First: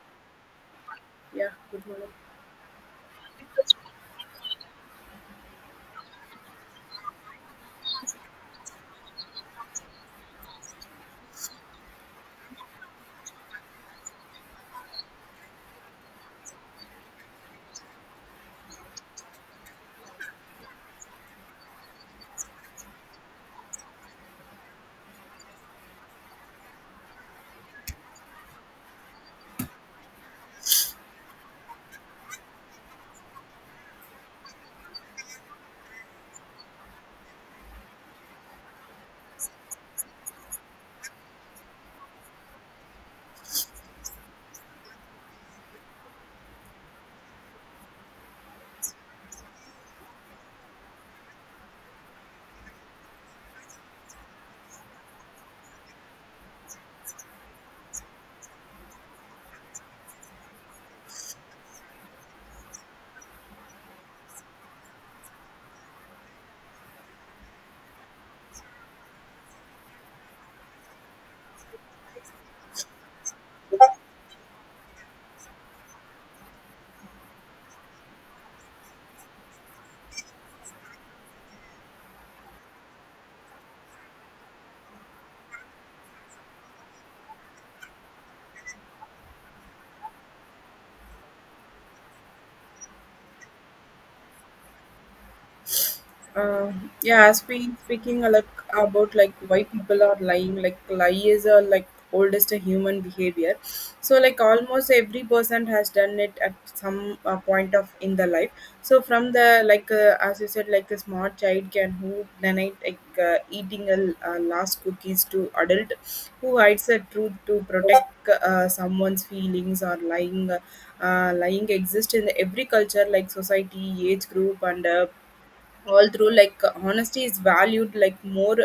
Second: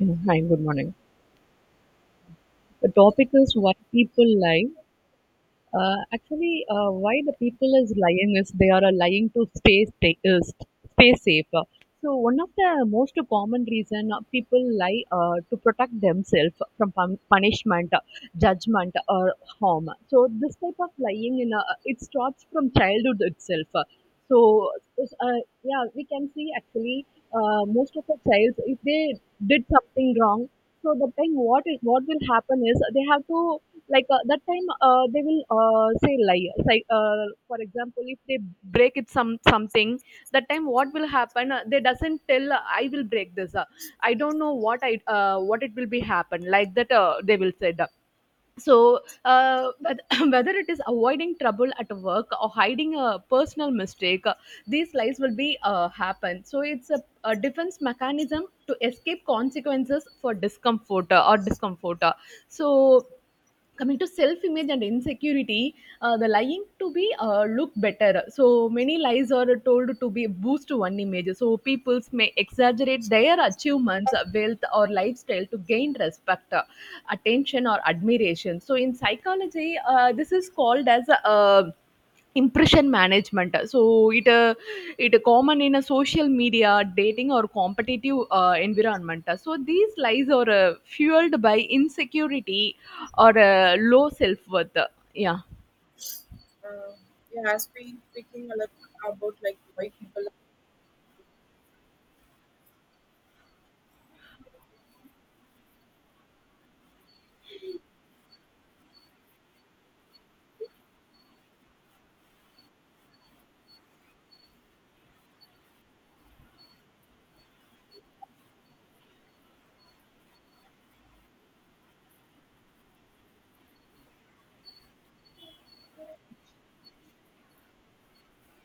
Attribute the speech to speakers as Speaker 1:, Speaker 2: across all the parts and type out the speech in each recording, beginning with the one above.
Speaker 1: Hi, good morning.
Speaker 2: Yeah, good morning.
Speaker 1: The topic is why people lie. Actually, why the people is lying is they are lying to stay safe. So one of the most common reason people lie to protect themselves from punishment, judgment, or harm. So this type of lying in it starts from childhood itself. So yeah, we can see actually most of the childs if they did something wrong. So the thing what will happen is they have to like that time they will say lie say, for example, if they break it some something, that time what will happen they doesn't tell, I will break this. I don't know what I what it will be happen, like that they will say that. So whether it is avoiding trouble at work or hiding a personal mistake, these lies will be happen. So it's a defense mechanism to escape consequences for discomfort. So coming to self image and insecurity, the lying to be look better. So many lies are told to be boost one image. So people may exaggerate their achievements, wealth, or lifestyle to gain respect, attention, or admiration. So in psychology, this is called as uh, impression management. So it uh, it common in a social media, dating, or competitive environment. So these lies are fueled by insecurity or a low self-worth. Yeah.
Speaker 2: Uh, yeah, as we speaking like about like why people are lying, like lie is a like oldest human behavior. So like almost every person has done it at some point of in the life. So from the like as you said, like a small child can who denied like eating a last cookies to adult who hides the truth to protect someone's feelings or lying. Lying exists in every culture like society, age group, and all through like honesty is valued like more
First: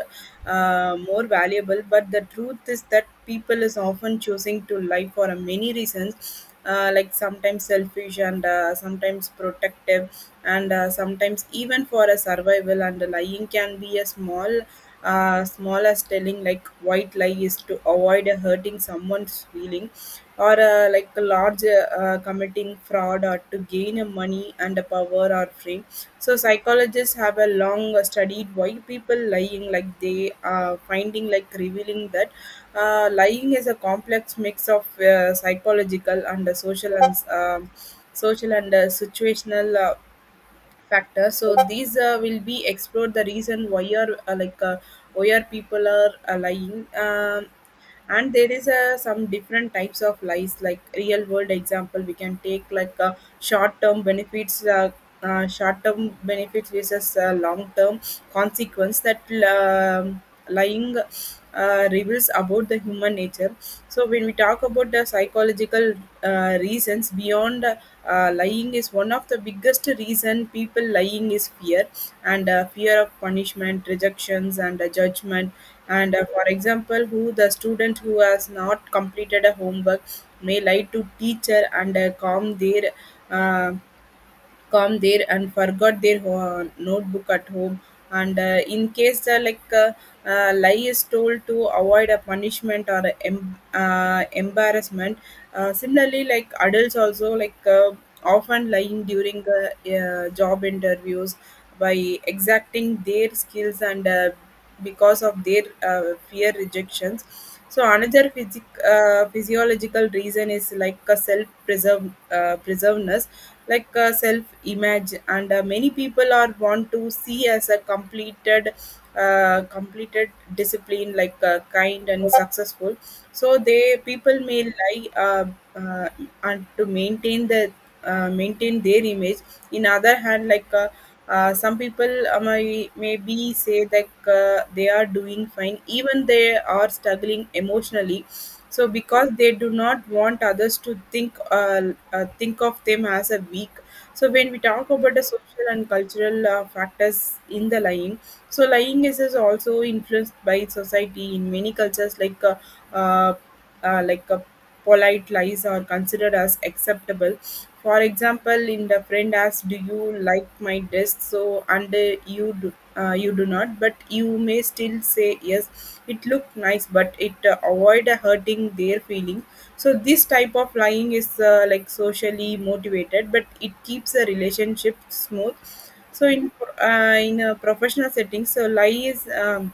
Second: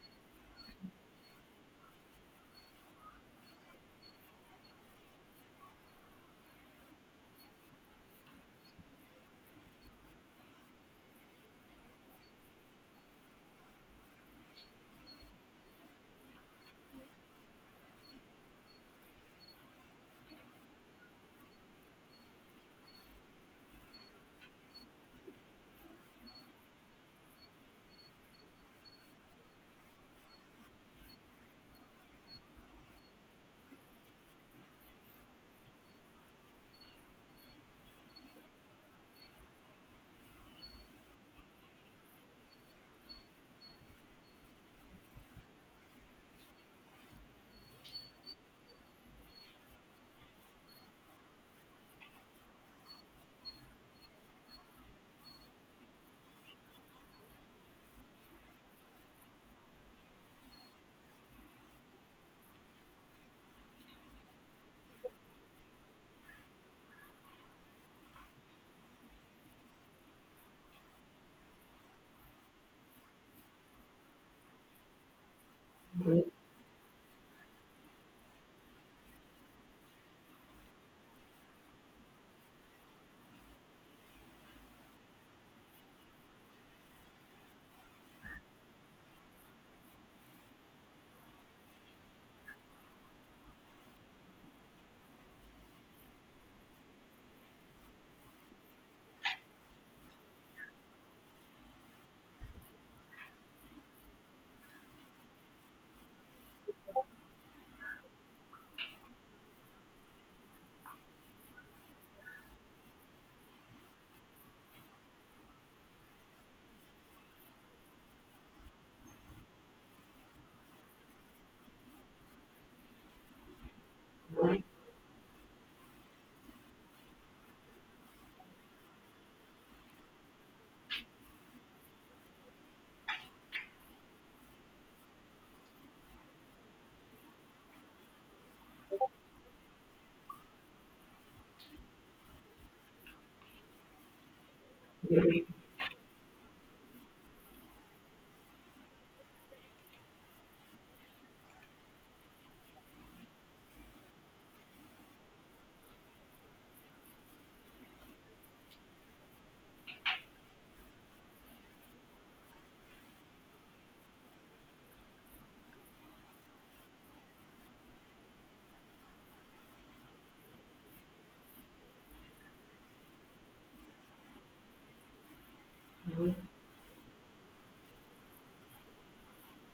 Speaker 2: uh, more valuable but the truth is that people is often choosing to lie for a many reasons like sometimes selfish and sometimes protective and sometimes even for a survival and lying can be a small as telling like white lie is to avoid hurting someone's feeling or like a large committing fraud or to gain a money and a power or fame so psychologists have a long studied why people lying like they are finding like revealing that lying is a complex mix of psychological and social and situational factor so these will be explored the reason why are why are people are lying and there is some different types of lies like real world example we can take like short term benefits, short term benefits versus long term consequence that um, lying reveals about the human nature. So when we talk about the psychological reasons beyond lying is one of the biggest reason people lying is fear and fear of punishment, rejections and judgment. And for example, who the student who has not completed a homework may lie to teacher and calm their uh, come there and forgot their notebook at home and in case the like lie is told to avoid a punishment or a embarrassment similarly like adults also like often lying during job interviews by exacting their skills and because of their fear rejections so another physiological reason is like a self preserveness like a self image and many people are want to see as a completed discipline like kind and successful so they people may lie uh, and to maintain the maintain their image in other hand like some people may, maybe say that they are doing fine even they are struggling emotionally so because they do not want others to think of them as a weak so when we talk about the social and cultural factors in the line so lying is also influenced by society in many cultures, uh, uh, like uh, polite lies are considered as acceptable. For example, in the friend asks, "Do you like my dress?" So and you do. You do not, but you may still say yes. It looked nice, but it avoid hurting their feeling. So this type of lying is like socially motivated, but it keeps a relationship smooth so in professional settings, so lie is um,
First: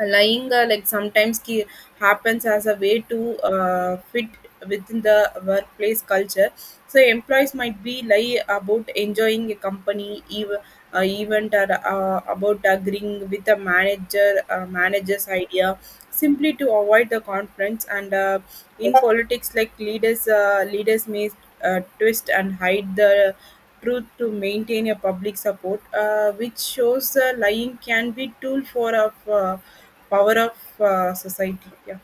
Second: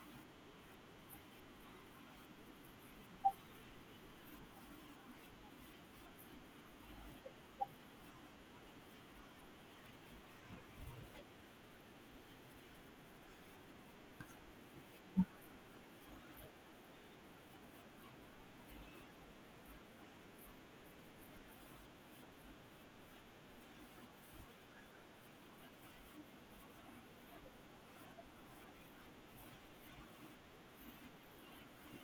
Speaker 2: uh, lying like sometimes happens as a way to fit within the workplace culture so employees might be lie about enjoying a company event or about agreeing with the manager's idea simply to avoid the conflicts and in politics like leaders may twist and hide the truth to maintain a public support, which shows lying can be tool for of power of society. Yeah.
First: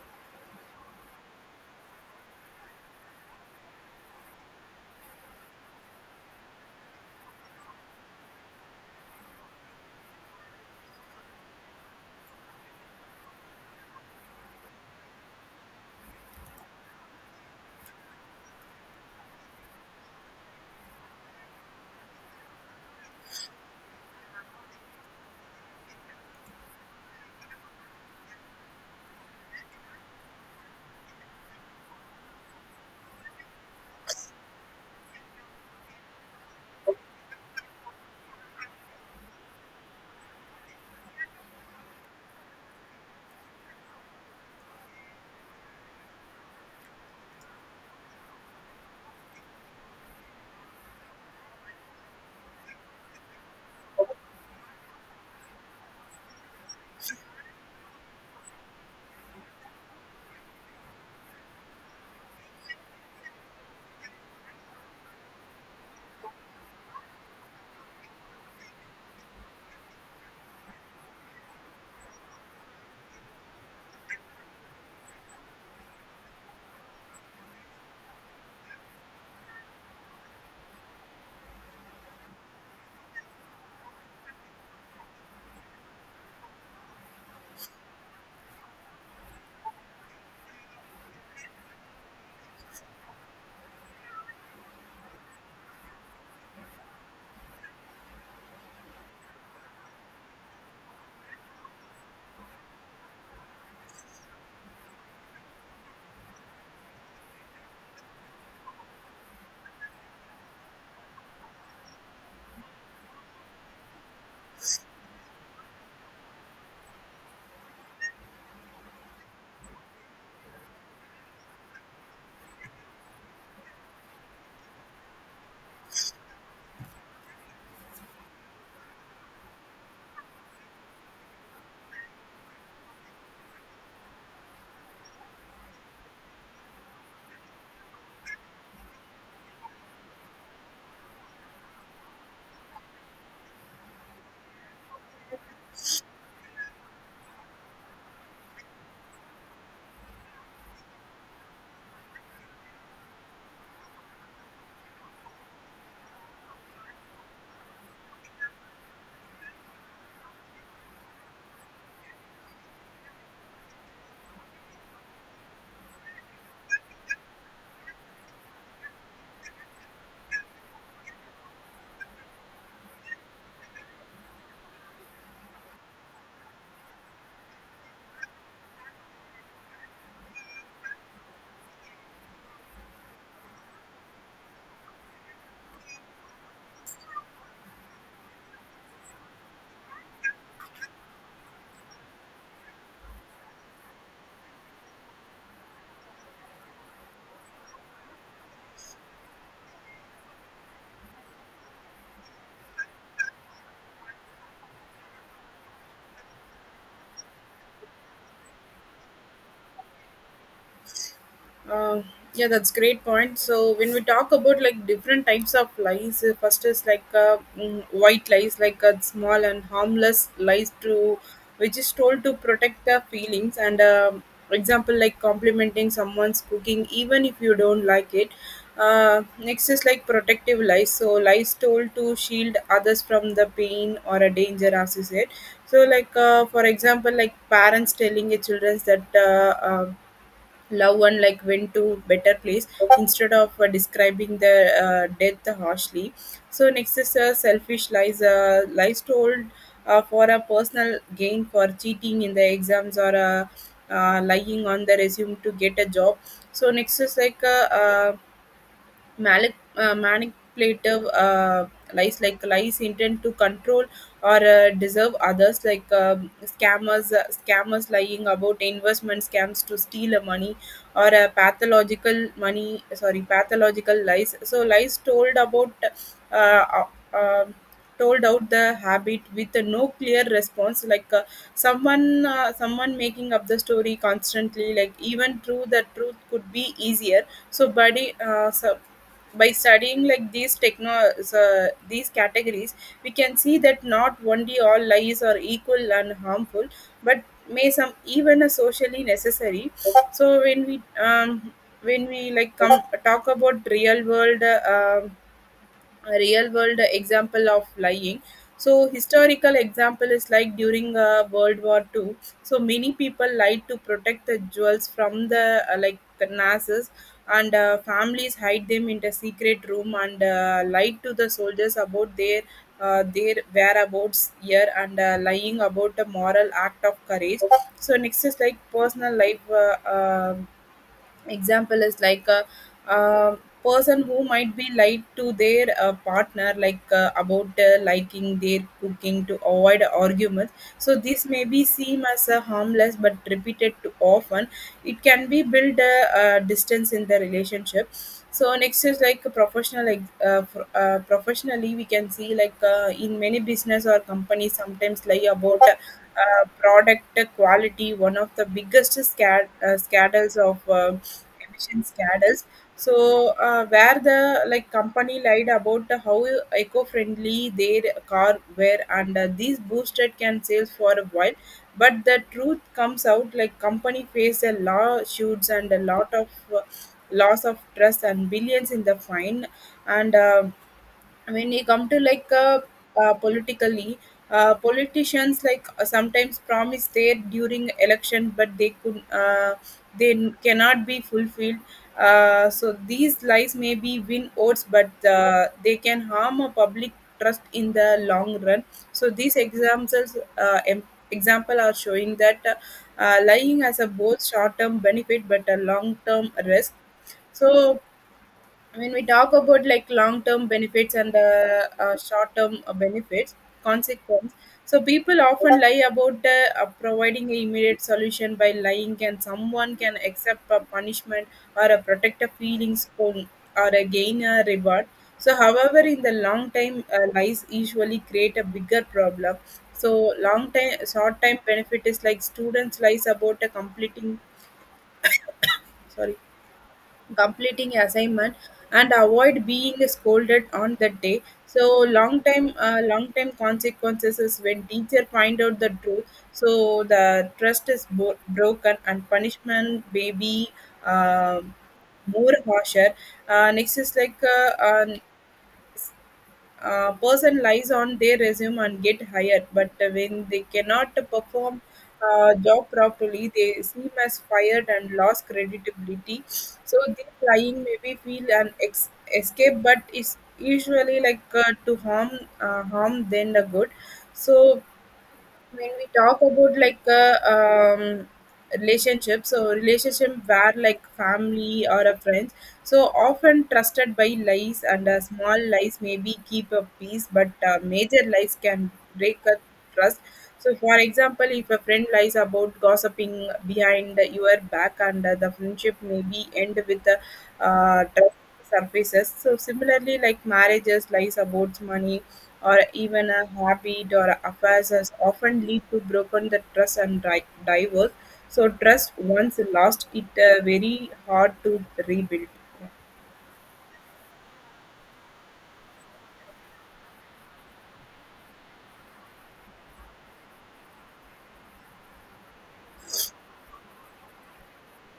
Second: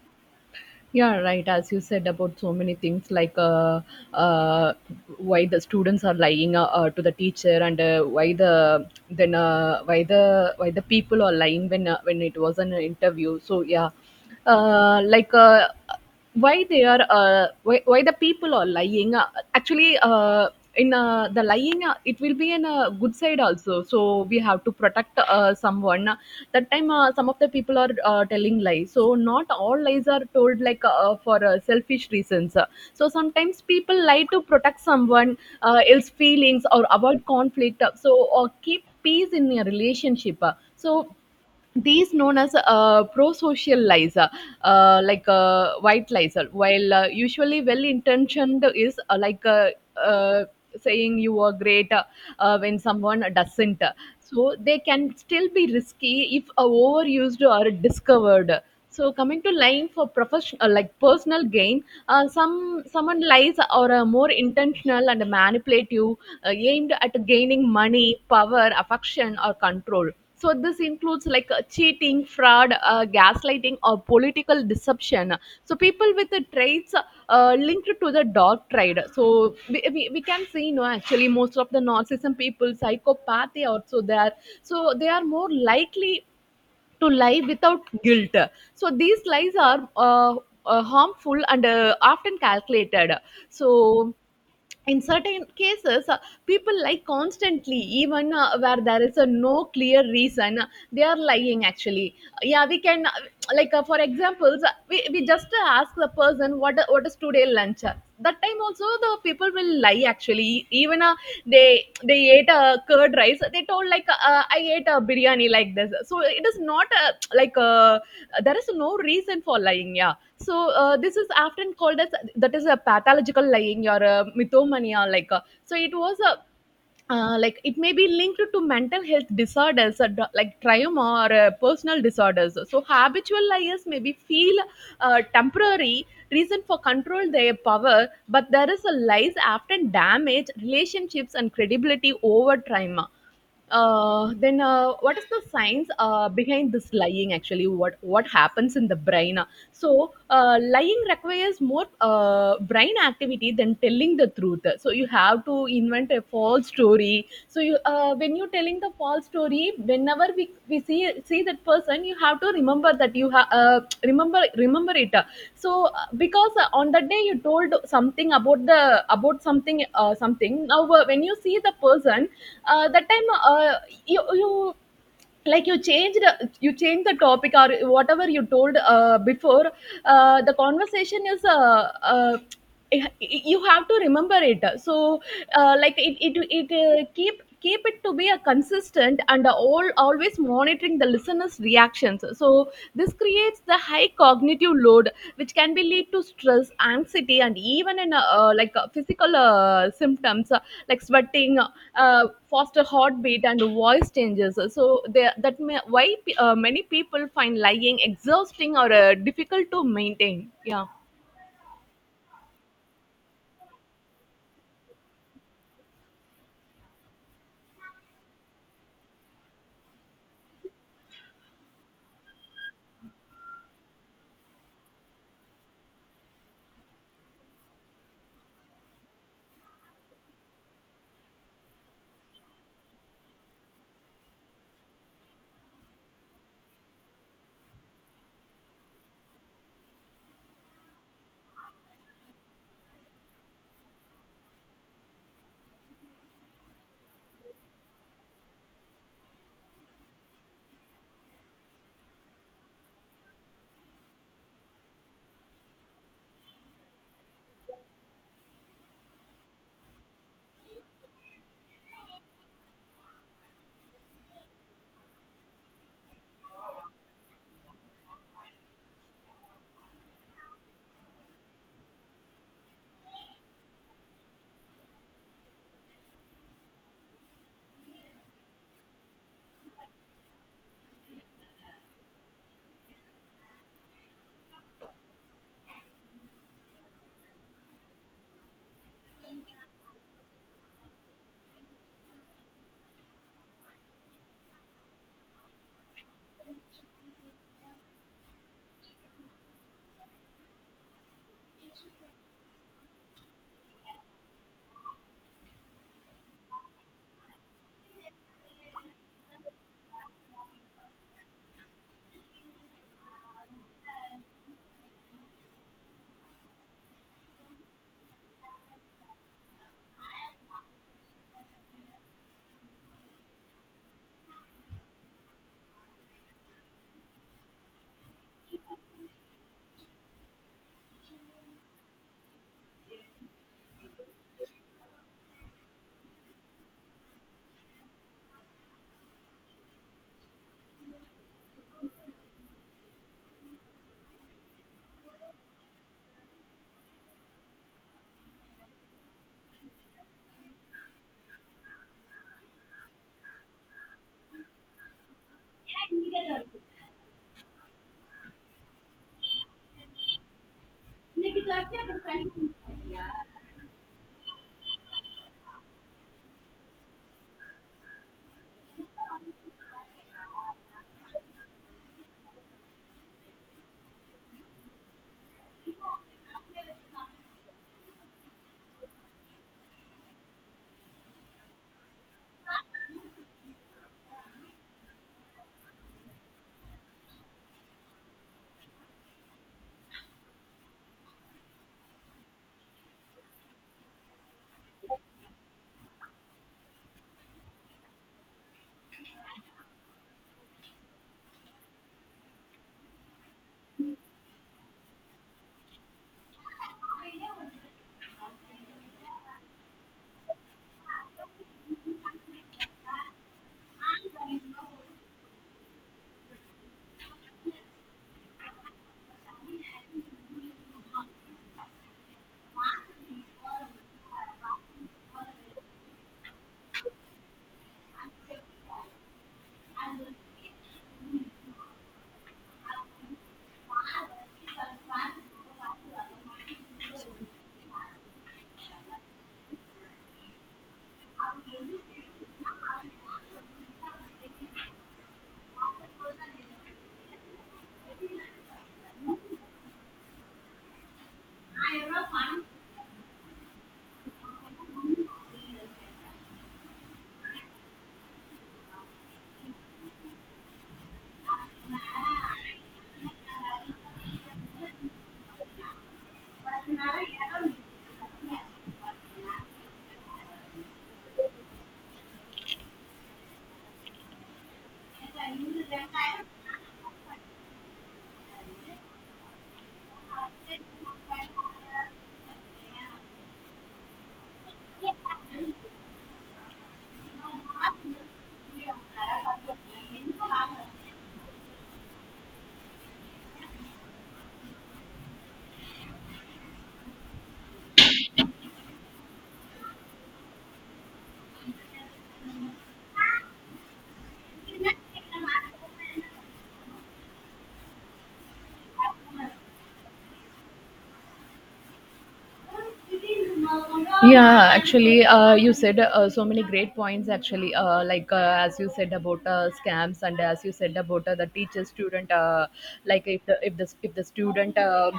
Speaker 1: Yeah, right. As you said about so many things, like uh, why the students are lying, to the teacher, and why the then uh, why the people are lying when it was an interview. So yeah, like why they are, why the people are lying. Actually, in the lying, it will be in a good side also. So we have to protect someone. That time, some of the people are telling lies. So not all lies are told like for selfish reasons. So sometimes people lie to protect someone else feelings or avoid conflict, so or keep peace in a relationship. So these known as prosocial lies. Like white lies, while usually well intentioned, is uh, saying you are great when someone doesn't. So they can still be risky if overused or discovered. So coming to lying for professional, like personal gain, someone lies or more intentional and manipulative, aimed at gaining money, power, affection, or control. So this includes like cheating, fraud, gaslighting, or political deception. So people with the traits linked to the dark trade. So we can see, no, actually most of the narcissism people, psychopath, they also there. So they are more likely to lie without guilt. So these lies are harmful and often calculated. So in certain cases, people lie constantly, even where there is a no clear reason. They are lying actually. Yeah, we can like for examples, we just ask the person what is today lunch. That time also the people will lie actually even they they ate a curd rice, they told like I ate a biryani like this. So it is not like there is no reason for lying. Yeah. So this is often called as that is a pathological lying or a mythomania. Like so it was a like it may be linked to mental health disorders, like trauma or personal disorders. So habitual liars may be feel temporary reason for control their power, but there is a lies often damage relationships and credibility over time. Then what is the science behind this lying, actually what happens in the brain. So, lying requires more brain activity than telling the truth. So, you have to invent a false story. So, you when you're telling the false story, whenever we see that person, you have to remember that you have remember it. So, because on that day you told something about something something. Now, when you see the person, that time, you like you changed the topic or whatever you told before, the conversation is you have to remember it. So like it keep it to be a consistent and all always monitoring the listeners reactions. So this creates the high cognitive load, which can be lead to stress, anxiety, and even in like physical symptoms, like sweating, faster heartbeat, and voice changes. So there, that may, why many people find lying exhausting or difficult to maintain. Yeah.
Speaker 2: Uh, yeah, that's great point. So when we talk about like different types of lies, first is like white lies, like small and harmless lies to which is told to protect the feelings and example like complimenting someone's cooking even if you don't like it. Next is like protective lies. So lies told to shield others from the pain or a danger, as you said. So like for example, like parents telling their children that. Love one like went to better place instead of describing the death harshly so next is selfish lies lies told for a personal gain for cheating in the exams or lying on the resume to get a job so next is like manipulative lies like lies intent to control or deserve others like scammers lying about investment scams to steal money or pathological money sorry pathological lies so lies told about uh, uh, uh, told out the habit with no clear response like uh, someone making up the story constantly like even true the truth could be easier so buddy so by studying like these categories we can see that not only all lies are equal and harmful but may some even are socially necessary so when we like come talk about real world a real world example of lying so historical example is like during world war Two. So many people lied to protect the jewels from the like the nazis and families hide them in the secret room and lied to the soldiers about their whereabouts here and lying about the moral act of courage so next is like personal life example is person who might be lied to their partner like about liking their cooking to avoid arguments so this may be seem as a harmless but repeated too often it can be build a, distance in the relationship so next is like a professional like professionally we can see like in many business or companies sometimes lie about product quality, one of the biggest scandals of emission scandals. So where the like company lied about how eco-friendly their car were, and these boosted can sales for a while. But the truth comes out like company faced a lawsuits and a lot of uh, loss of trust and billions in the fine and when you come to like politically politicians like sometimes promise there during election but they cannot be fulfilled so these lies may be win votes but they can harm a public trust in the long run so these examples example are showing that lying has a both short term benefit but a long term risk so when we talk about like long-term benefits and the short-term benefits consequence so people often lie about providing an immediate solution by lying can someone can accept a punishment or a protective feelings on- or a gain a reward so however in the long time lies usually create a bigger problem so long time short time benefit is like students lies about a completing sorry completing assignment and avoid being scolded on that day so long time consequences is when teacher find out the truth so the trust is broken and punishment may be um more harsher next is like person lies on their resume and get hired but when they cannot perform job properly they seem as fired and lost credibility so this lying maybe feel an escape but it's usually like uh, to harm than the good so when we talk about like relationships so relationship where like family or a friend so often trusted by lies and small lies maybe keep a peace but major lies can break a trust so for example if a friend lies about gossiping behind your back and the friendship maybe end with a trust surfaces. So similarly, like marriages, lies about money, or even a habit or affairs has often lead to broken the trust and divorce. So trust once lost, it very hard to rebuild.
Speaker 1: Yeah, actually you said so many great points actually, like as you said about scams, and as you said about the teacher student, like if the student uh,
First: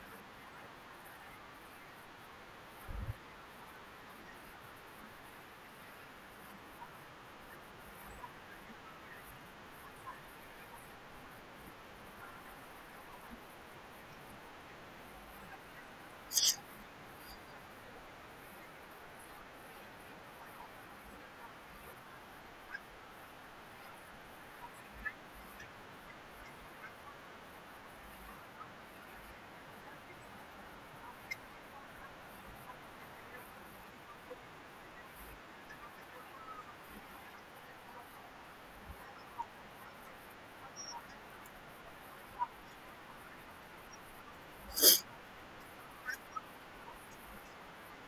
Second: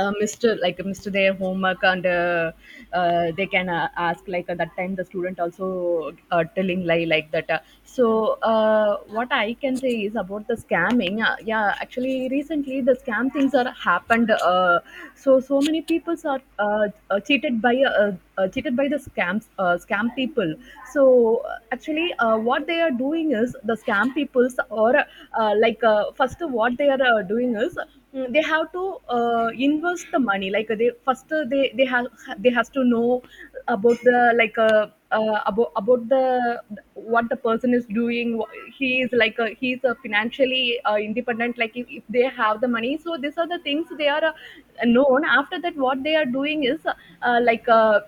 Speaker 1: uh, mr like mr their homework, and they can ask, like at that time the student also telling lie sorry like that. So uh, what I can say is about the scamming. Yeah, actually recently the scam things are happened. So so many people are uh, uh, cheated by uh, cheated by the scams, scam people. So actually, what they are doing is the scam peoples, or like first what they are doing is, they have to invest the money. Like they first they have they has to know about the like about the, what the person is doing. He is he's a financially independent. Like if they have the money, so these are the things they are known. After that, what they are doing is like. Uh,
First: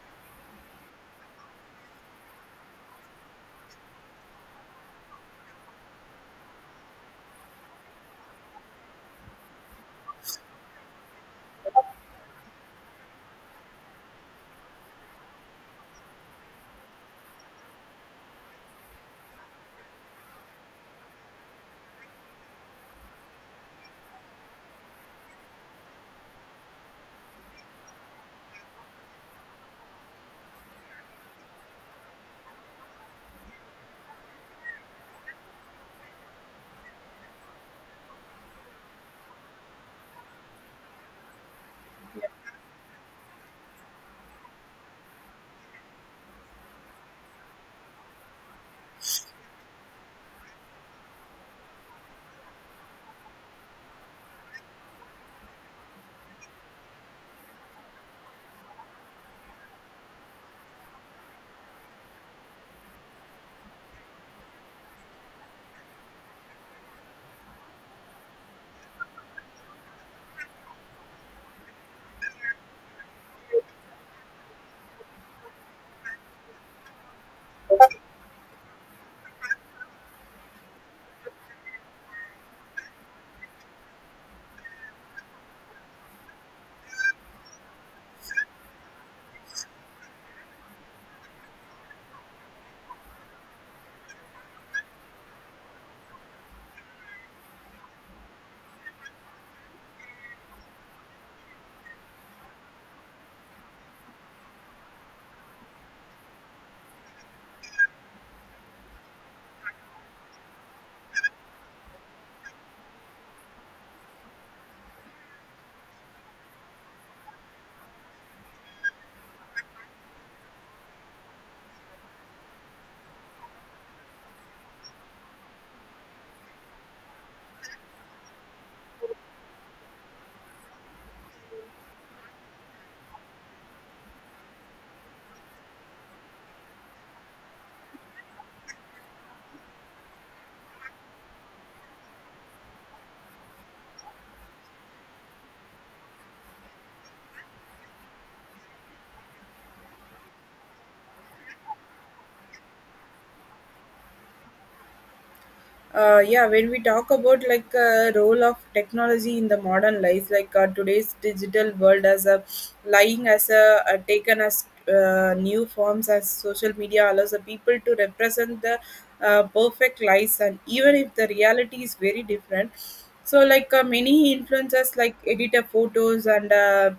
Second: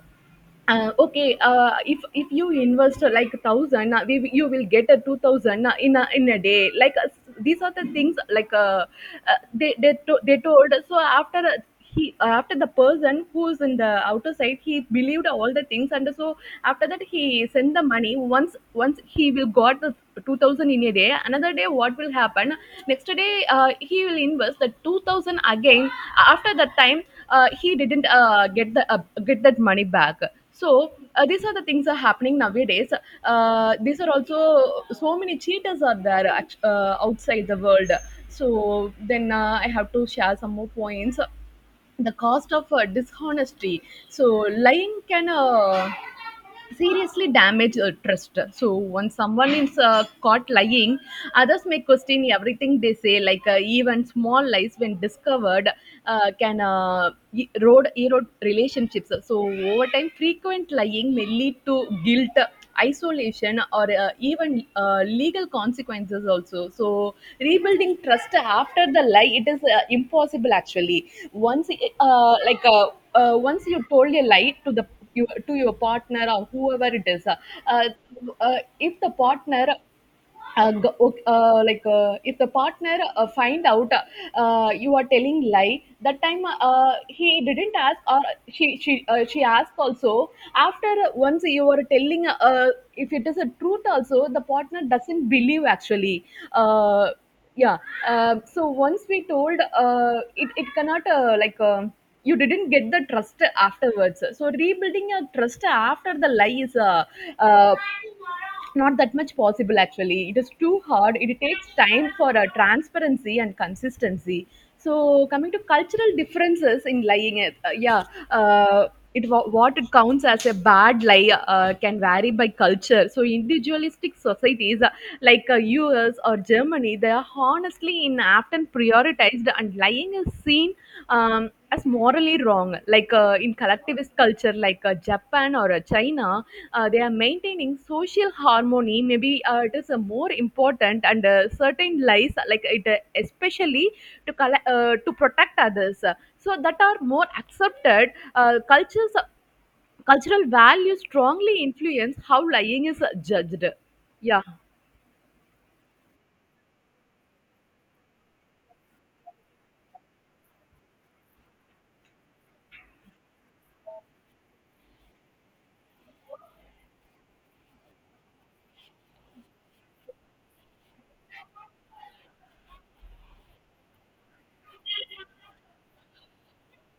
Speaker 1: uh, Okay, if you invest, like a thousand, you will get a 2000 in a day, like these are the things like they told. So after he after the person who's in the outer side, he believed all the things. And so after that, he sent the money. Once he will got the 2000 in a day, another day what will happen, next day he will invest the 2000 again. After that time he didn't get that money back. So these are the things are happening nowadays. These are also so many cheaters are there outside the world. So then, I have to share some more points. The cost of dishonesty. So lying can, seriously damage trust. So when someone is caught lying, others may question everything they say. Like even small lies, when discovered, can erode relationships. So over time, frequent lying may lead to guilt, isolation, or even legal consequences also. So rebuilding trust after the lie, it is impossible actually. Once uh, like uh, once you told a lie to the you to your partner or whoever it is, uh, if the partner go- ok- like if the partner find out you are telling lie, that time he didn't ask, or she asked also. After once you are telling, if it is a truth also, the partner doesn't believe actually. uh, yeah so once we told it cannot, you didn't get the trust afterwards. So rebuilding your trust after the lie is uh, not that much possible actually. It is too hard, it takes time for transparency and consistency. So coming to cultural differences in lying. Yeah uh, what it counts as a bad lie can vary by culture. So individualistic societies like US or Germany, they are honestly in often prioritized, and lying is seen, as morally wrong. Like in collectivist culture like Japan or China, they are maintaining social harmony maybe, it is a more important, and certain lies like it, especially to protect others, so that are more accepted cultures. Cultural values strongly influence how lying is judged. Yeah.
Speaker 2: Yeah, when we talk about like role of technology in the modern life like today's digital world as a lying as a, taken as new forms as social media allows the people to represent the perfect lies and even if the reality is very different so like many influencers like editor photos and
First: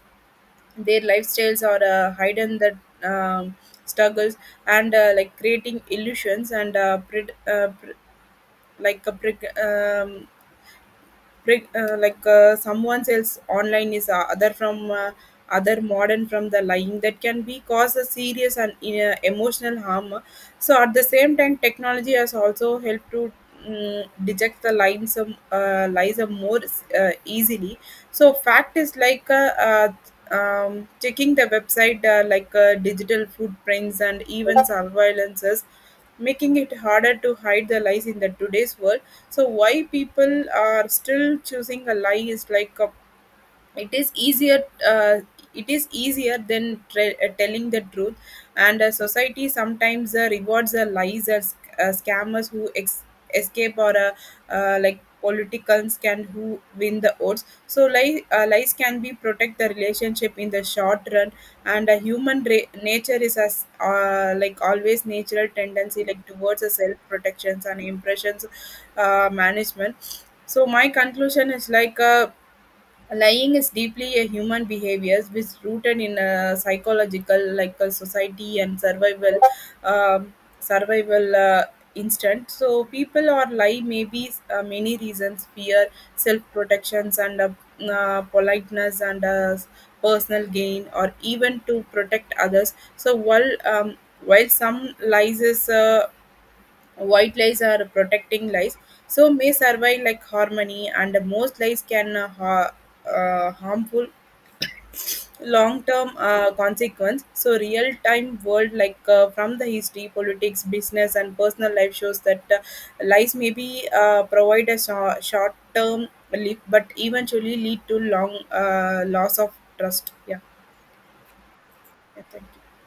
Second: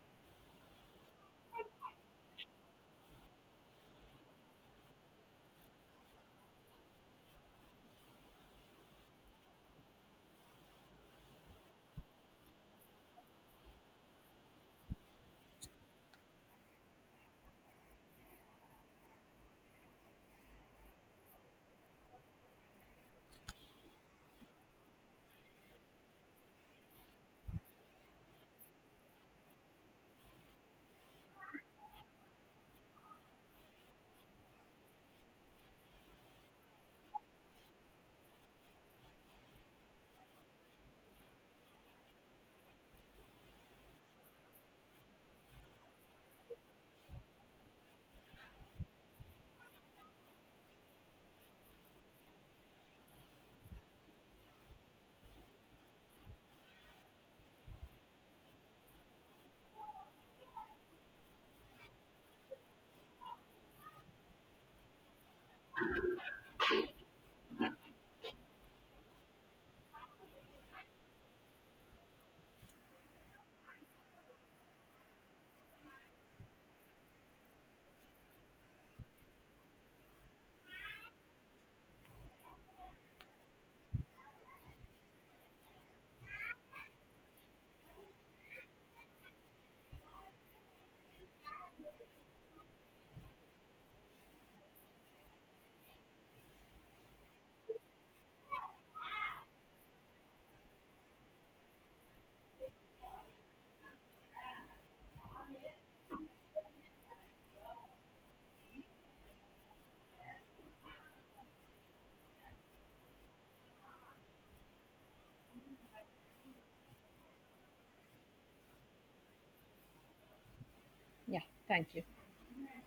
Speaker 2: their lifestyles or hidden the um, struggles and like creating illusions and like a brick like someone else online is other from other modern from the lying that can be cause a serious and emotional harm so at the same time technology has also helped to mm detect the lines of, lies of more easily so fact is like checking the website like digital footprints and even surveillances making it harder to hide the lies in the today's world so why people are still choosing a lie is like a it is easier uh, it is easier than telling the truth and society sometimes rewards lies as scammers who escape or like politicals can who win the odds so lies can be protect the relationship in the short run and uh, human nature is as like always natural tendency like towards a self protections and impressions management so my conclusion is like Lying is deeply a human behavior which rooted in a psychological, like a society and survival, survival instinct. So people or lie may be many reasons: fear, self protections, and politeness, and personal gain, or even to protect others. So while some lies is white lies are protecting lies so may survive like harmony and most lies can uh, harmful long term consequence so real time world like from the history politics business and personal life shows that lies may be provide a short term relief but eventually lead to long loss of trust yeah,
Speaker 1: Yeah, thank you.
Speaker 2: yeah thank you